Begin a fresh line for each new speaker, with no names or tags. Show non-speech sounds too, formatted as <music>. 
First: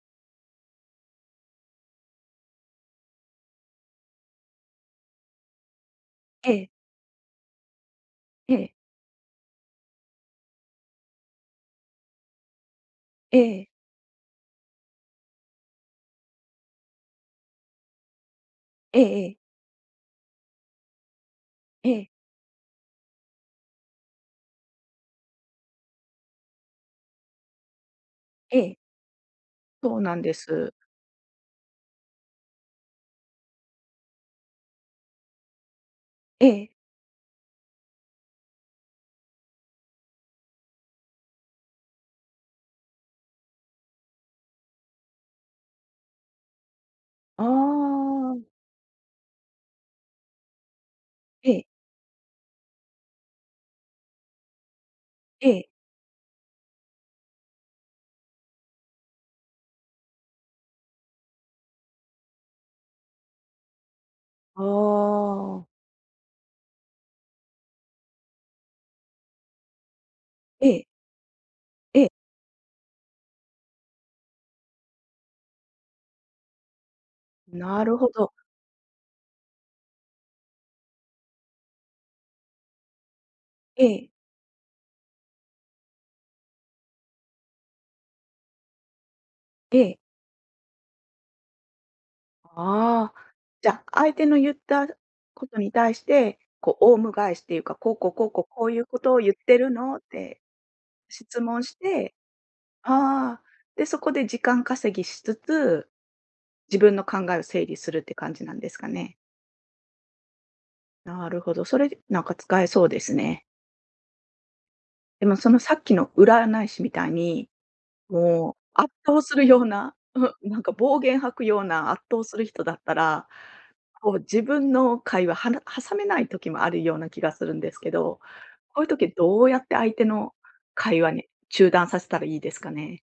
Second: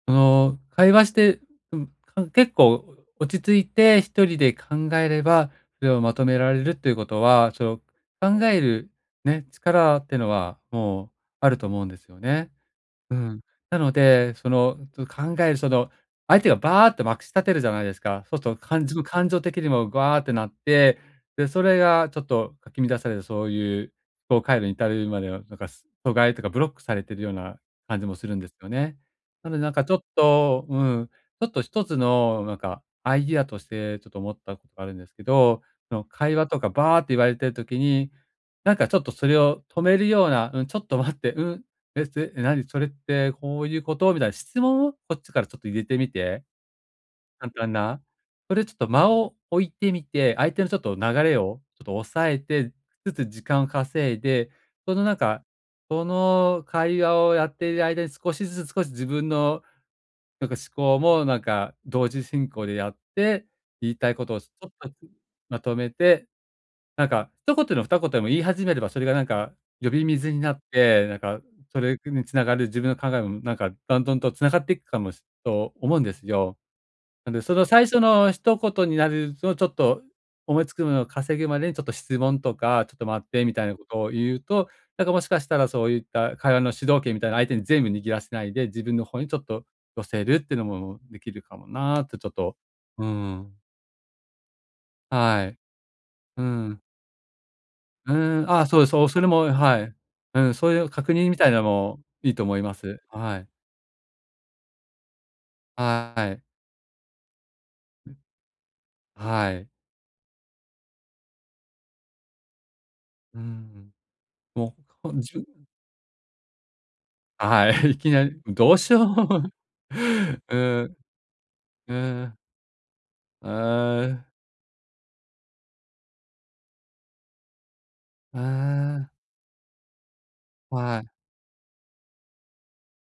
その会話して、んかん結構落ち着いて一人で考えれば、それをまとめら
え
れ
え。
るということは、その、考
え
え
え。
るね、力っていうのは、もうあると思うんですよね。う
え
ん。
え。
なので、その、ちょ考えるその相手がバアってまくし立てるじゃないですか。そうすと、感
え
情
ええ
感
え。
情的にもグアってなって、でそれ
ええ。
が、ちょっと、かき乱された、そういう思考回路に至るまでは、なんか疎外というかブロックされているような感じもするんです
え
よ
え。
ね。なので、なんかちょ
そ
っ
うなんで
と
す。
うん、ちょっと一つの、なんかアイディアとしてちょっと思ったことがあるんですけど、その会
え
話とか
え。
バアって言われている時に、なんかちょっとそれを止めるような「うん、ちょっと待って、うん、ええ、なにそれって、こういうこと？」みたいな質問を、こっちからちょっと入れてみて
あ
簡単な
あ。
それちょっと間を置いてみて、相手のちょっと流れ
え
を
え。
ちょっと押さえてつつ時間を稼いで、そのなんか、
ええ。
その会話をやっている間に少しずつ少し自分の、なんか思考も、なんか同時進行でやって、言いたいことを、ひ
あ
とまずま
あ。
とめて。なんか一言でも二言でも言い始めれば、それがなんか呼び水になっ
ええ。
て、なんか、それ
え
<unintelligible>
え。
につながる自分の考えもなんか、段々と繋がっていくかもと思うんですよ。なんでその
な
最
る
初
ほど。
の一言になると、ちょっと思いつくのを稼ぐまでにちょっと質問とか、「ちょっと待って」みたいなこと
え
を
え。
言うと、なんかもしかしたら、そういった会話の主導権みたいな相手に全部握らせないで、自分の方にちょっと
ええ。
寄せるっていうのも出来るかもな、とちょっと、うー
ああ、
ん。
じゃ、相手のゆった
は
こと
い。
に対して、
う
こ
ん。
うオウム返しっていうか、「こうこう
う
こうこう
ーん、あ
こ
あ、
う
そ
い
う
う
です。
こ
そう、
とを
それ
ゆっ
も、
てる
はい。
の？」っ
う
て
ん、そういう確認み
質
たいな
問
の
し
も、
て
いいと思います。あ、は
ああ、
い。
で、そこで時間稼ぎしつつ、
はい。
自分の考えを整理するって感じなんですか
<unintelligible>
ね。
はい。
なるほど、それでなんか使えそうです
う
ね。
んう。もう、こん
でも、
じゅ
そのさっきの占い師みたいに、
あ、はい。いきなり、
も
どう
う圧
しよ
倒する
う
ような、うなんか
うん。
暴言吐くような
う
圧倒す
ん。
る人だったら、
うー
こう、
ん。
自分の会話、はな挟めない時もあるような気がするんですけど、
う
こういう
ー
時、
ん。
どうやって相手の会
はい。
話に中断させたらいいですかね？